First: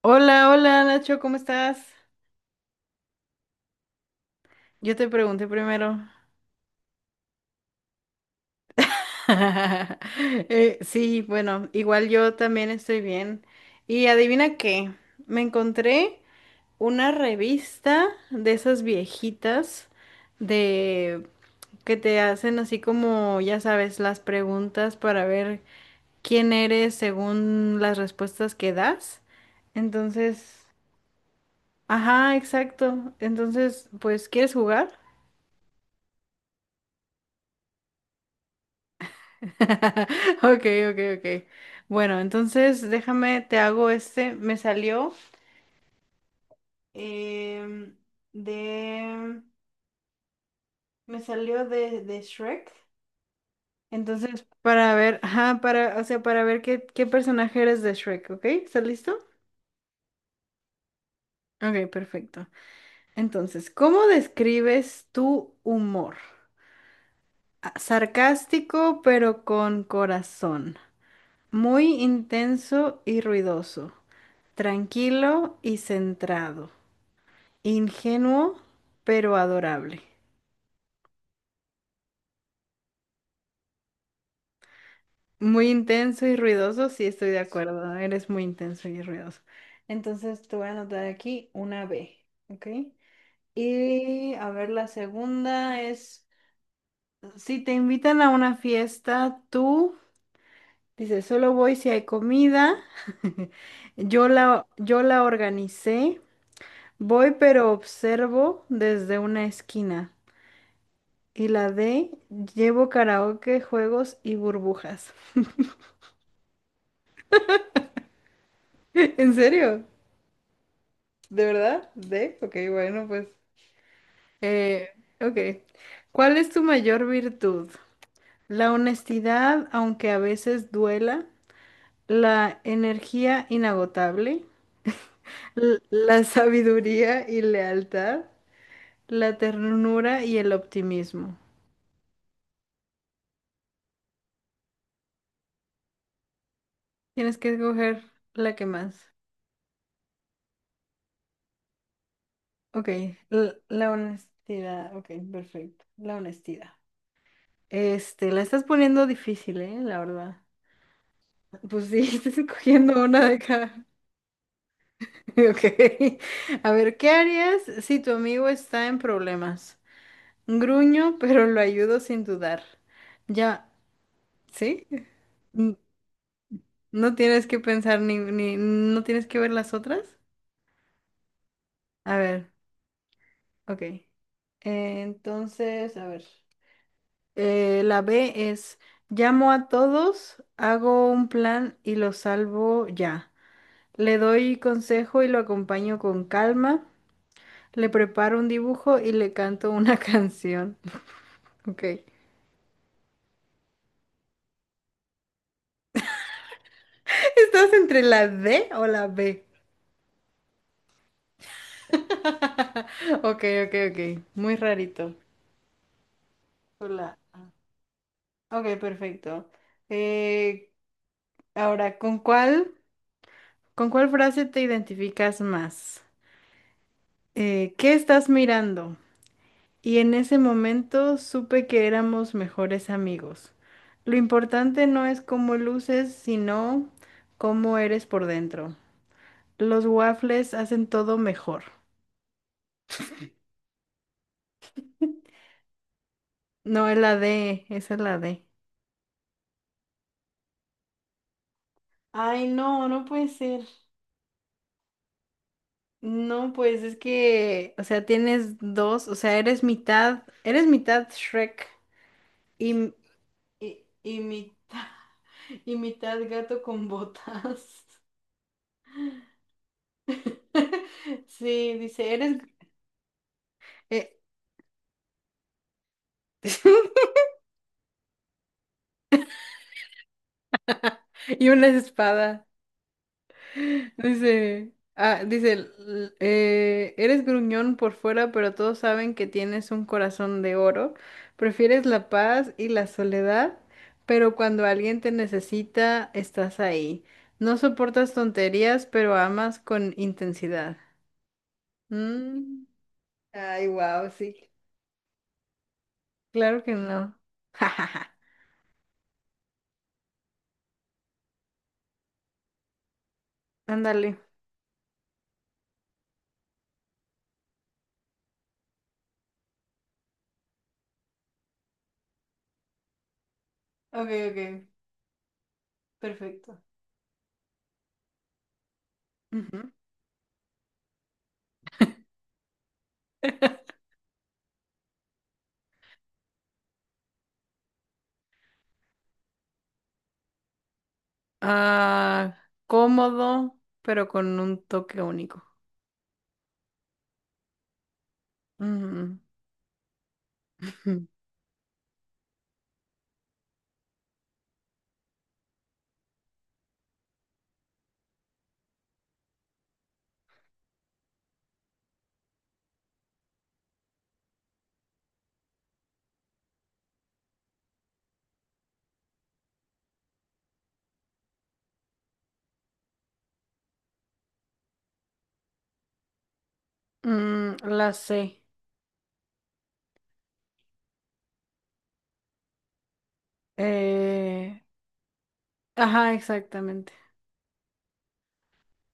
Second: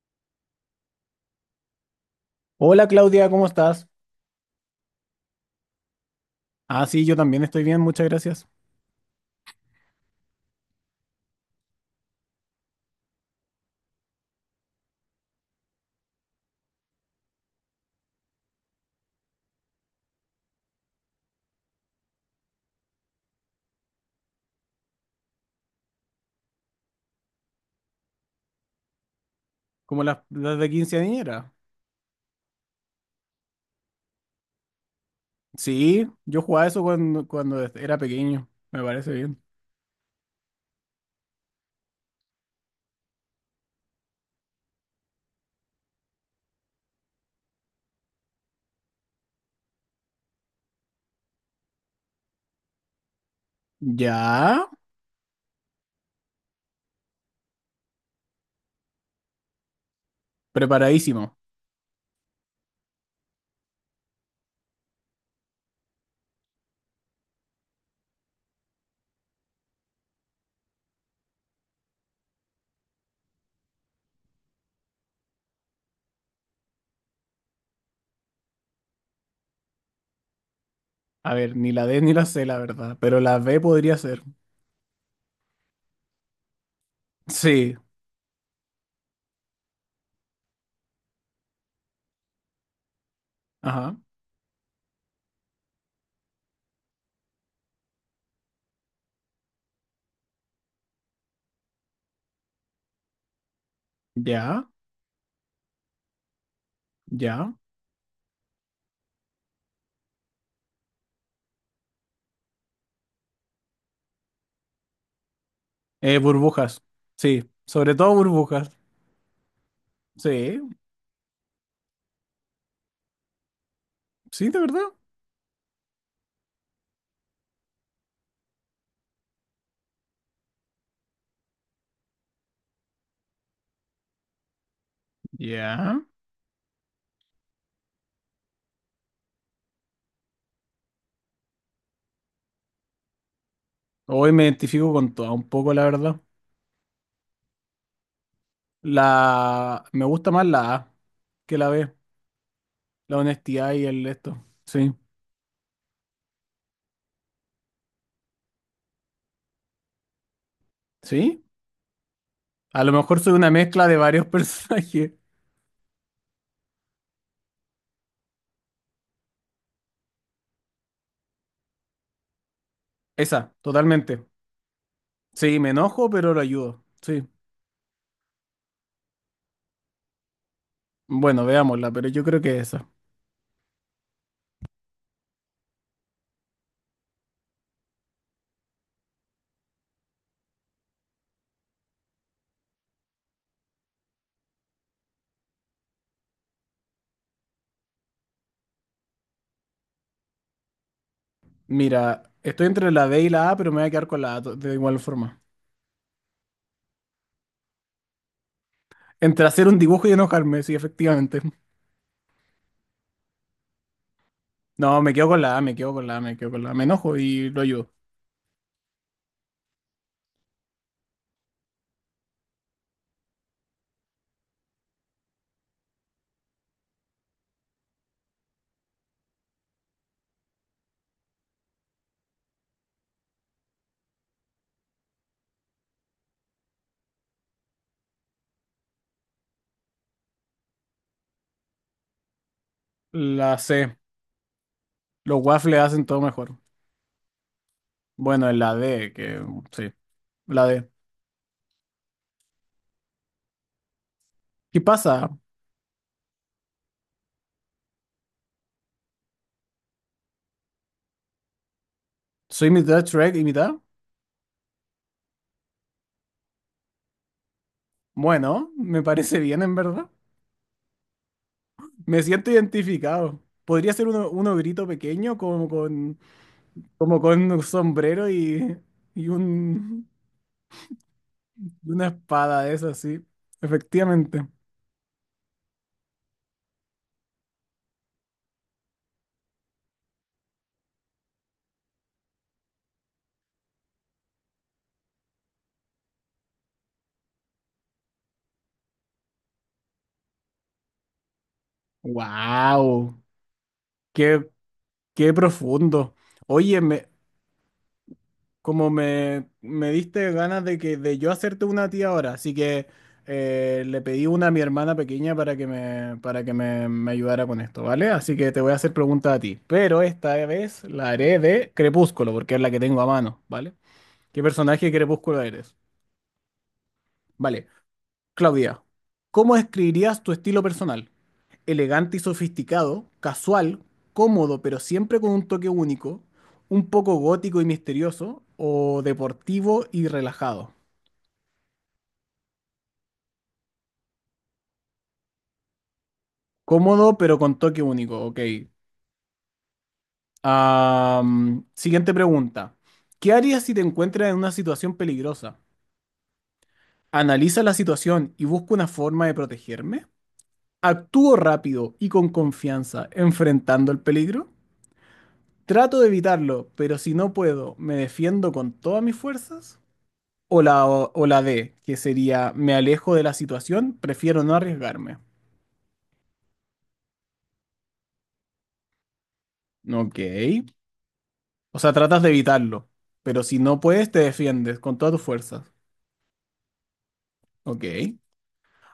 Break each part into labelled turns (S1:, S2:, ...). S1: Hola, hola Nacho, ¿cómo estás?
S2: Hola Claudia, ¿cómo estás?
S1: Yo te pregunté primero.
S2: Ah, sí, yo también estoy bien, muchas gracias.
S1: Sí, bueno, igual yo también estoy bien. Y adivina qué, me encontré una revista de esas viejitas de que te hacen así como, ya sabes, las preguntas para ver quién eres según las respuestas que das.
S2: Como las
S1: Entonces,
S2: de quinceañera.
S1: ajá, exacto. Entonces, pues, ¿quieres jugar?
S2: Sí, yo jugaba eso cuando era pequeño, me parece bien.
S1: Ok, ok. Bueno, entonces déjame, te hago este. Me salió em, de. Me salió de Shrek.
S2: Ya,
S1: Entonces, para ver, ajá, para, o sea, para ver qué personaje eres de Shrek, ¿ok? ¿Estás listo?
S2: preparadísimo.
S1: Ok, perfecto. Entonces, ¿cómo describes tu humor? ¿Sarcástico, pero con corazón? ¿Muy intenso y ruidoso? ¿Tranquilo y centrado? ¿Ingenuo, pero adorable?
S2: A ver, ni la D ni la C, la verdad, pero la B podría ser.
S1: Muy intenso y ruidoso, sí, estoy de
S2: Sí,
S1: acuerdo. Eres muy intenso y ruidoso. Entonces te voy a anotar aquí una B, ¿ok?
S2: ajá,
S1: Y a ver, la segunda es, si te invitan a una fiesta, tú dices, solo voy si hay comida.
S2: ya,
S1: Yo la organicé. Voy,
S2: ya.
S1: pero observo desde una esquina. Y la D, llevo karaoke, juegos y burbujas.
S2: Burbujas, sí, sobre todo burbujas.
S1: ¿En serio?
S2: Sí,
S1: ¿De verdad? ¿De? Ok, bueno, pues.
S2: sí, de verdad.
S1: Eh, ok. ¿Cuál es tu mayor virtud? La honestidad, aunque a veces duela, la energía inagotable,
S2: Ya.
S1: la sabiduría y lealtad, la ternura y el optimismo.
S2: Hoy me identifico con toda un poco, la verdad.
S1: Tienes que escoger la que más.
S2: Me gusta más la A que la B.
S1: Ok,
S2: La honestidad y
S1: la
S2: el esto. Sí,
S1: honestidad. Ok, perfecto. La honestidad. Este, la estás poniendo difícil, ¿eh? La verdad.
S2: sí.
S1: Pues sí, estás
S2: A lo
S1: escogiendo
S2: mejor
S1: una
S2: soy
S1: de
S2: una
S1: cada.
S2: mezcla de varios personajes.
S1: Ok. A ver, ¿qué harías si tu amigo está en problemas? Gruño, pero lo ayudo sin dudar.
S2: Esa,
S1: Ya,
S2: totalmente.
S1: ¿sí?
S2: Sí, me
S1: N-
S2: enojo, pero lo ayudo.
S1: No
S2: Sí.
S1: tienes que pensar ni, ni, no tienes que ver las otras.
S2: Bueno, veámosla, pero
S1: A
S2: yo creo
S1: ver,
S2: que es esa.
S1: ok. Entonces, a ver. La B es, llamo a todos, hago un plan y lo salvo ya. Le doy consejo y lo acompaño con calma. Le preparo un dibujo y le canto una canción. Ok.
S2: Mira, estoy entre la D y la A, pero me voy a quedar con la A de igual forma.
S1: ¿Estás entre la D o la B?
S2: Entre hacer un dibujo y enojarme, sí, efectivamente.
S1: Ok, ok. Muy
S2: No, me
S1: rarito.
S2: quedo con la A, me quedo con la A, me quedo con la A. Me enojo
S1: Hola.
S2: y lo ayudo.
S1: Ok, perfecto. Eh, ahora, ¿con cuál frase te identificas más? ¿Qué estás mirando? Y en ese momento supe que éramos mejores amigos. Lo importante no es cómo luces, sino cómo eres por dentro. Los waffles hacen todo mejor.
S2: La C. Los waffles hacen todo mejor.
S1: No, es la D, esa es la D.
S2: Bueno, en la D, que sí, la D.
S1: Ay, no, no puede ser.
S2: ¿Qué pasa?
S1: No, pues es que, o sea, tienes dos, o sea, eres mitad Shrek y,
S2: ¿Soy
S1: m-
S2: mitad Shrek y mitad?
S1: y mitad, y mitad gato con botas.
S2: Bueno, me parece bien en verdad.
S1: Sí, dice,
S2: Me
S1: eres...
S2: siento identificado. Podría ser
S1: eh,
S2: uno, un ogrito pequeño como con un sombrero y
S1: y una
S2: y una
S1: espada.
S2: espada de esas, sí. Efectivamente.
S1: Dice, dice, eres gruñón por fuera, pero todos saben que tienes un corazón de oro. Prefieres la paz y la soledad, pero cuando alguien te necesita, estás ahí. No soportas tonterías, pero amas con intensidad. Mm,
S2: ¡Wow!
S1: ay, wow, sí.
S2: ¡Qué, qué profundo!
S1: Claro que
S2: Oye, me,
S1: no.
S2: Como me diste ganas de que de yo hacerte una a ti ahora, así que le
S1: Ándale.
S2: pedí una a mi hermana pequeña para que me ayudara con esto, ¿vale? Así que te voy a hacer preguntas a ti, pero esta vez la haré de Crepúsculo, porque es la que tengo a mano, ¿vale?
S1: Ok, ok,
S2: ¿Qué personaje de Crepúsculo eres?
S1: perfecto.
S2: Vale, Claudia, ¿cómo
S1: Ujú.
S2: describirías tu estilo personal? Elegante y sofisticado, casual, cómodo, pero siempre con un toque único, un poco gótico y misterioso, o deportivo y relajado.
S1: Ah, cómodo, pero con un toque único.
S2: Cómodo, pero con toque único, ok.
S1: Mm,
S2: Am, siguiente pregunta. ¿Qué harías si te encuentras en una situación peligrosa? ¿Analiza la situación y busco una forma de protegerme? ¿Actúo rápido y con confianza enfrentando el peligro? ¿Trato de evitarlo, pero si no puedo, me defiendo con todas mis fuerzas? O la D, que sería me alejo de la situación, prefiero no arriesgarme?
S1: la C.
S2: Ok. O sea, tratas de evitarlo, pero si no puedes, te
S1: Eh,
S2: defiendes con todas tus fuerzas.
S1: ajá, exactamente.
S2: Ok.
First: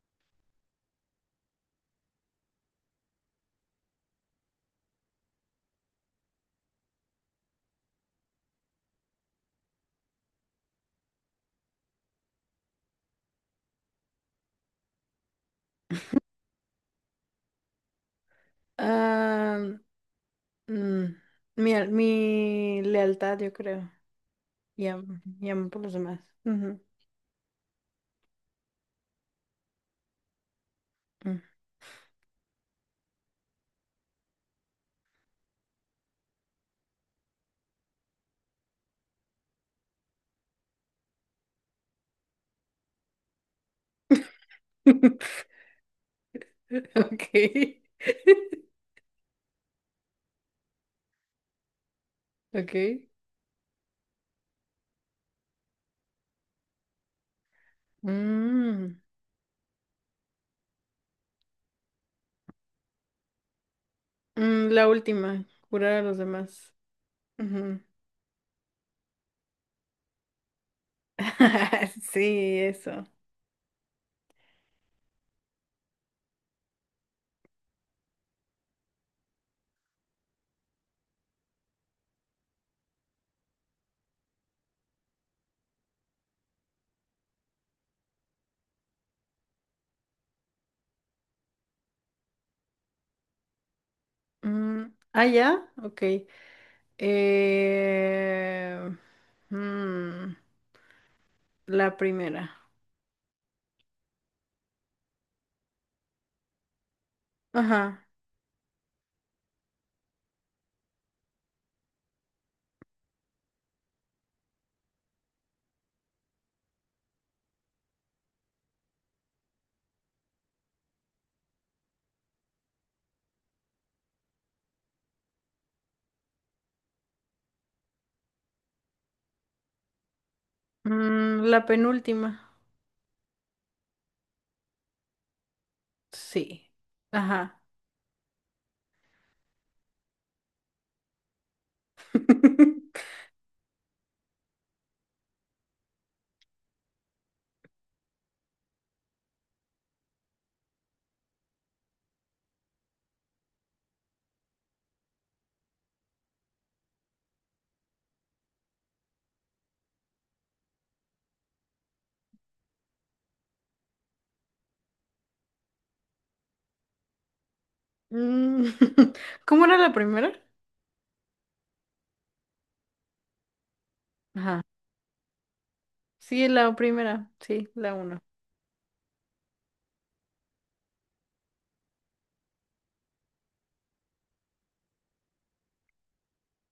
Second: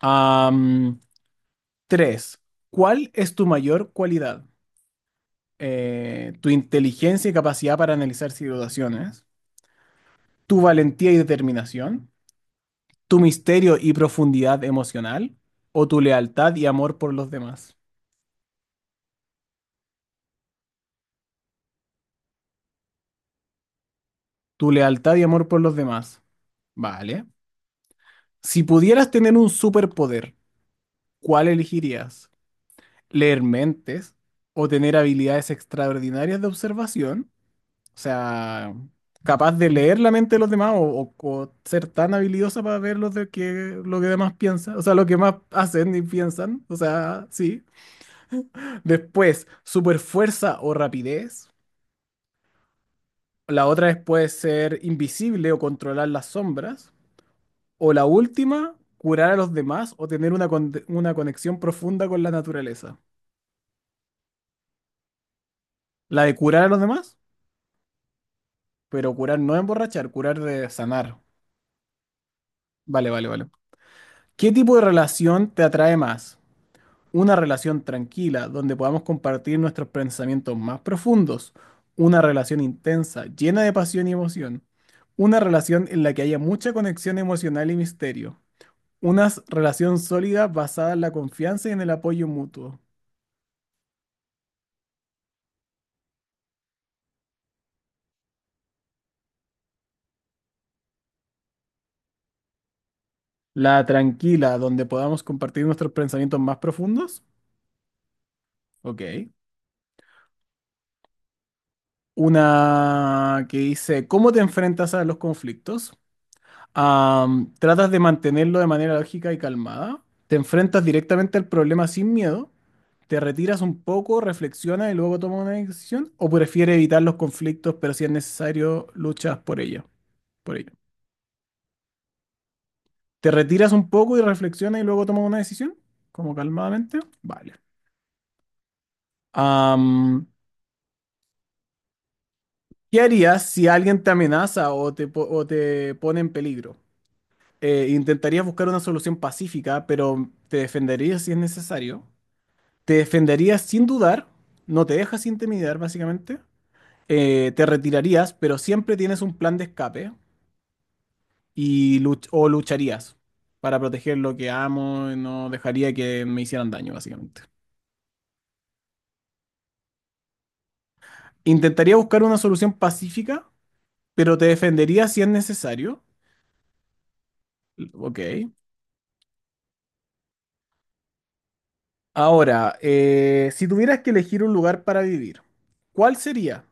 S2: Am, tres. ¿Cuál es tu mayor cualidad? Tu inteligencia y capacidad para analizar situaciones, tu valentía y determinación, tu misterio y profundidad emocional, o tu lealtad y amor por los demás.
S1: Ah, mm, mi lealtad, yo creo.
S2: Tu lealtad y amor
S1: Y
S2: por
S1: amo
S2: los
S1: por los demás.
S2: demás.
S1: Ujú,
S2: Vale. Si pudieras tener un superpoder,
S1: mm.
S2: ¿cuál elegirías? ¿Leer mentes o tener habilidades extraordinarias de observación? O sea, capaz de leer la mente de los demás o ser tan habilidosa para ver lo que demás piensan, o sea, lo que más hacen y piensan, o sea,
S1: Ok.
S2: sí. Después, super fuerza o rapidez.
S1: Ok.
S2: La otra es puede ser invisible o controlar las sombras. O la última,
S1: Mm,
S2: curar a los demás o tener una conexión profunda con la naturaleza.
S1: la última, curar a los
S2: La de curar a
S1: demás.
S2: los demás,
S1: Ujú.
S2: pero curar no emborrachar, curar de sanar.
S1: Sí, eso.
S2: Vale, vale, vale. ¿Qué tipo de relación te atrae más? Una relación tranquila donde podamos compartir nuestros pensamientos más profundos, una relación intensa, llena de pasión y emoción, una relación en la que haya mucha conexión emocional y misterio, relación sólida basada en la confianza y en el apoyo mutuo,
S1: Mm, ah, ya, ok. Eh, mm, la primera.
S2: la tranquila donde podamos compartir nuestros pensamientos más profundos,
S1: Ajá.
S2: ok. Una que dice, ¿cómo te enfrentas a los conflictos? Am, tratas de mantenerlo de manera lógica y calmada. Te enfrentas directamente al problema sin miedo. Te retiras un poco, reflexionas y luego tomas una decisión. O prefieres evitar los conflictos, pero si es necesario, luchas por ello. Por ello.
S1: Mm, la penúltima.
S2: Te retiras un poco y reflexionas y luego tomas una decisión. Como
S1: Sí.
S2: calmadamente. Vale.
S1: Ajá.
S2: Am, ¿qué harías si alguien te amenaza o te pone en peligro? Intentarías buscar una solución pacífica, pero te defenderías si es necesario. Te defenderías sin dudar, no te dejas intimidar básicamente, te retirarías, pero siempre tienes un plan de escape y luch- o lucharías para proteger lo que amo y no dejaría que me hicieran daño básicamente.
S1: Mm, ¿cómo era la primera?
S2: Intentaría buscar una solución pacífica, pero te
S1: Ajá.
S2: defendería si es necesario.
S1: Sí, la primera. Sí, la
S2: Ok.
S1: uno.
S2: Ahora, si tuvieras que elegir un lugar para vivir, ¿cuál sería?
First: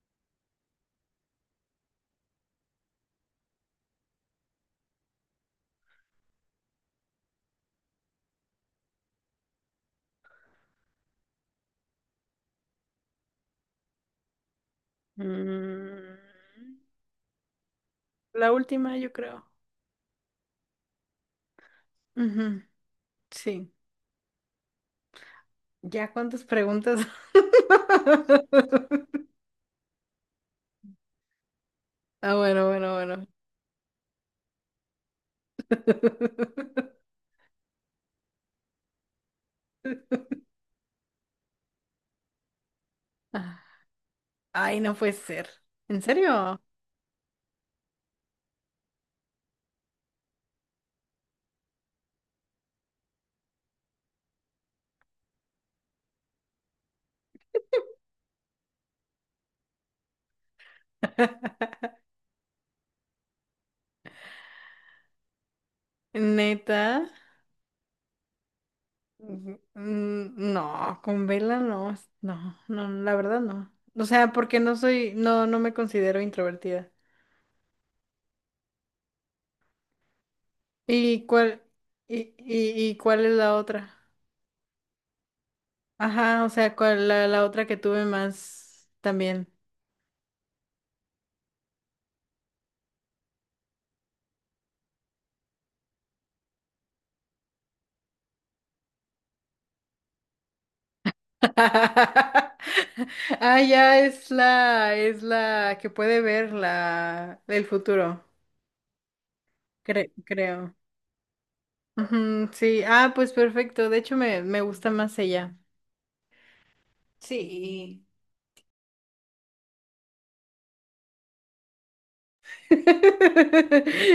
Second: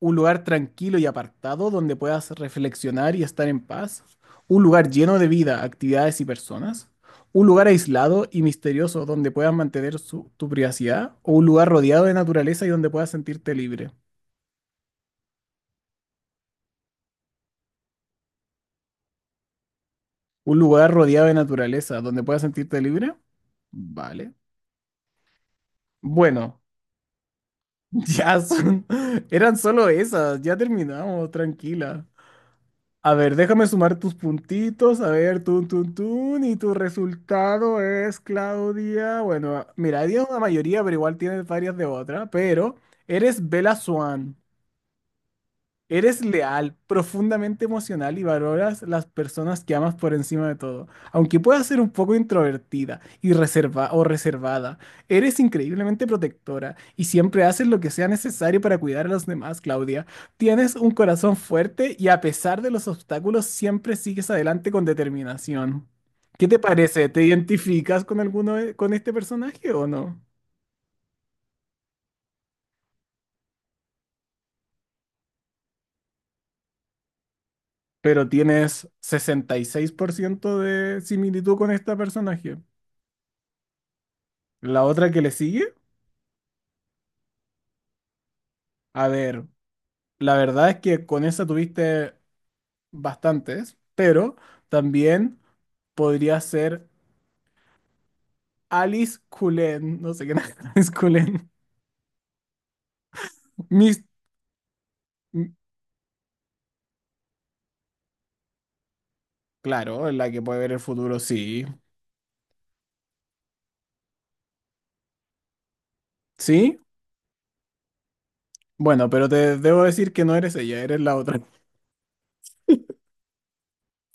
S2: Un lugar tranquilo y apartado donde puedas reflexionar y estar en paz, un lugar lleno de vida, actividades y personas, un lugar aislado y misterioso donde puedas mantener tu privacidad, o un lugar rodeado de naturaleza y donde puedas sentirte libre.
S1: Mm, la última, yo creo.
S2: Un lugar rodeado de naturaleza donde puedas
S1: Ujú,
S2: sentirte libre.
S1: sí.
S2: Vale.
S1: ¿Ya cuántas
S2: Bueno,
S1: preguntas?
S2: ya son, eran solo esas, ya terminamos, tranquila.
S1: Ah, bueno, bueno,
S2: A
S1: bueno.
S2: ver, déjame sumar tus puntitos. A ver, tun, tun, tun. Y tu resultado es, Claudia. Bueno, mira, tienes una mayoría, pero igual tienes varias de otra. Pero eres
S1: Ah,
S2: Bella Swan.
S1: ay, no puede ser. ¿En
S2: Eres
S1: serio?
S2: leal, profundamente emocional y valoras las personas que amas por encima de todo. Aunque puedas ser un poco introvertida y reserva o reservada, eres increíblemente protectora y siempre haces lo que sea necesario para cuidar a los demás, Claudia. Tienes un corazón fuerte y a pesar de los obstáculos siempre sigues adelante con determinación. ¿Qué te
S1: ¿Neta?
S2: parece? ¿Te identificas con con este
S1: Ujú.
S2: personaje o no?
S1: Mm, no, con vela no, no, no, la verdad no. O sea, porque no soy, no, no me considero introvertida.
S2: Pero tienes 66% de
S1: ¿Y
S2: similitud
S1: cuál,
S2: con este personaje.
S1: ¿y cuál es la otra?
S2: La otra que le sigue,
S1: Ajá, o sea, cuál la otra que tuve más
S2: a ver,
S1: también.
S2: la verdad es que con esa tuviste bastantes, pero también podría ser Alice Cullen, no sé qué es Alice Cullen.
S1: Ah, ya
S2: Mis,
S1: es es
S2: m-
S1: la que puede ver la, el futuro,
S2: claro, la que puede ver
S1: creo.
S2: el futuro, sí.
S1: Ujú, sí, ah, pues perfecto. De hecho, me gusta más ella.
S2: ¿Sí?
S1: Sí.
S2: Bueno, pero te debo decir que no eres ella, eres la otra.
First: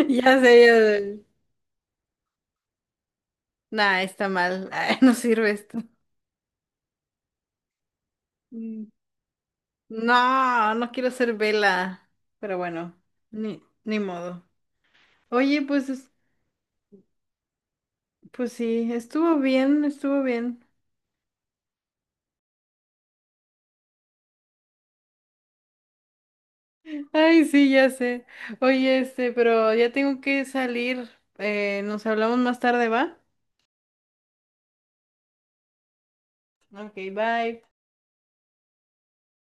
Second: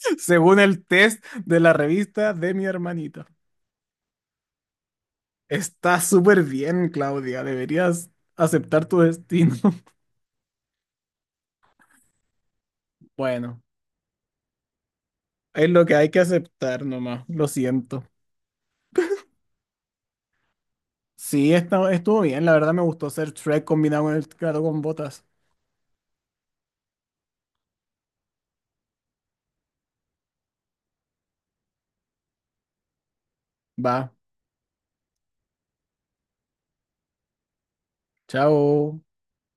S1: Ya
S2: Según
S1: sé, yo
S2: el test de la revista de mi hermanita.
S1: nah, está mal. Ay, no sirve esto.
S2: Está súper bien, Claudia, deberías aceptar
S1: Mm.
S2: tu destino.
S1: No, no quiero ser vela. Pero bueno,
S2: Bueno,
S1: ni modo. Oye,
S2: es lo
S1: pues,
S2: que hay que aceptar nomás, lo siento.
S1: pues sí, estuvo bien, estuvo bien.
S2: Sí, estuvo bien, la verdad me gustó hacer Shrek combinado con el gato con botas.
S1: Ay, sí, ya sé. Oye, este, pero ya tengo que salir. Nos hablamos más tarde, ¿va?
S2: Va,
S1: Ok, bye.
S2: chao.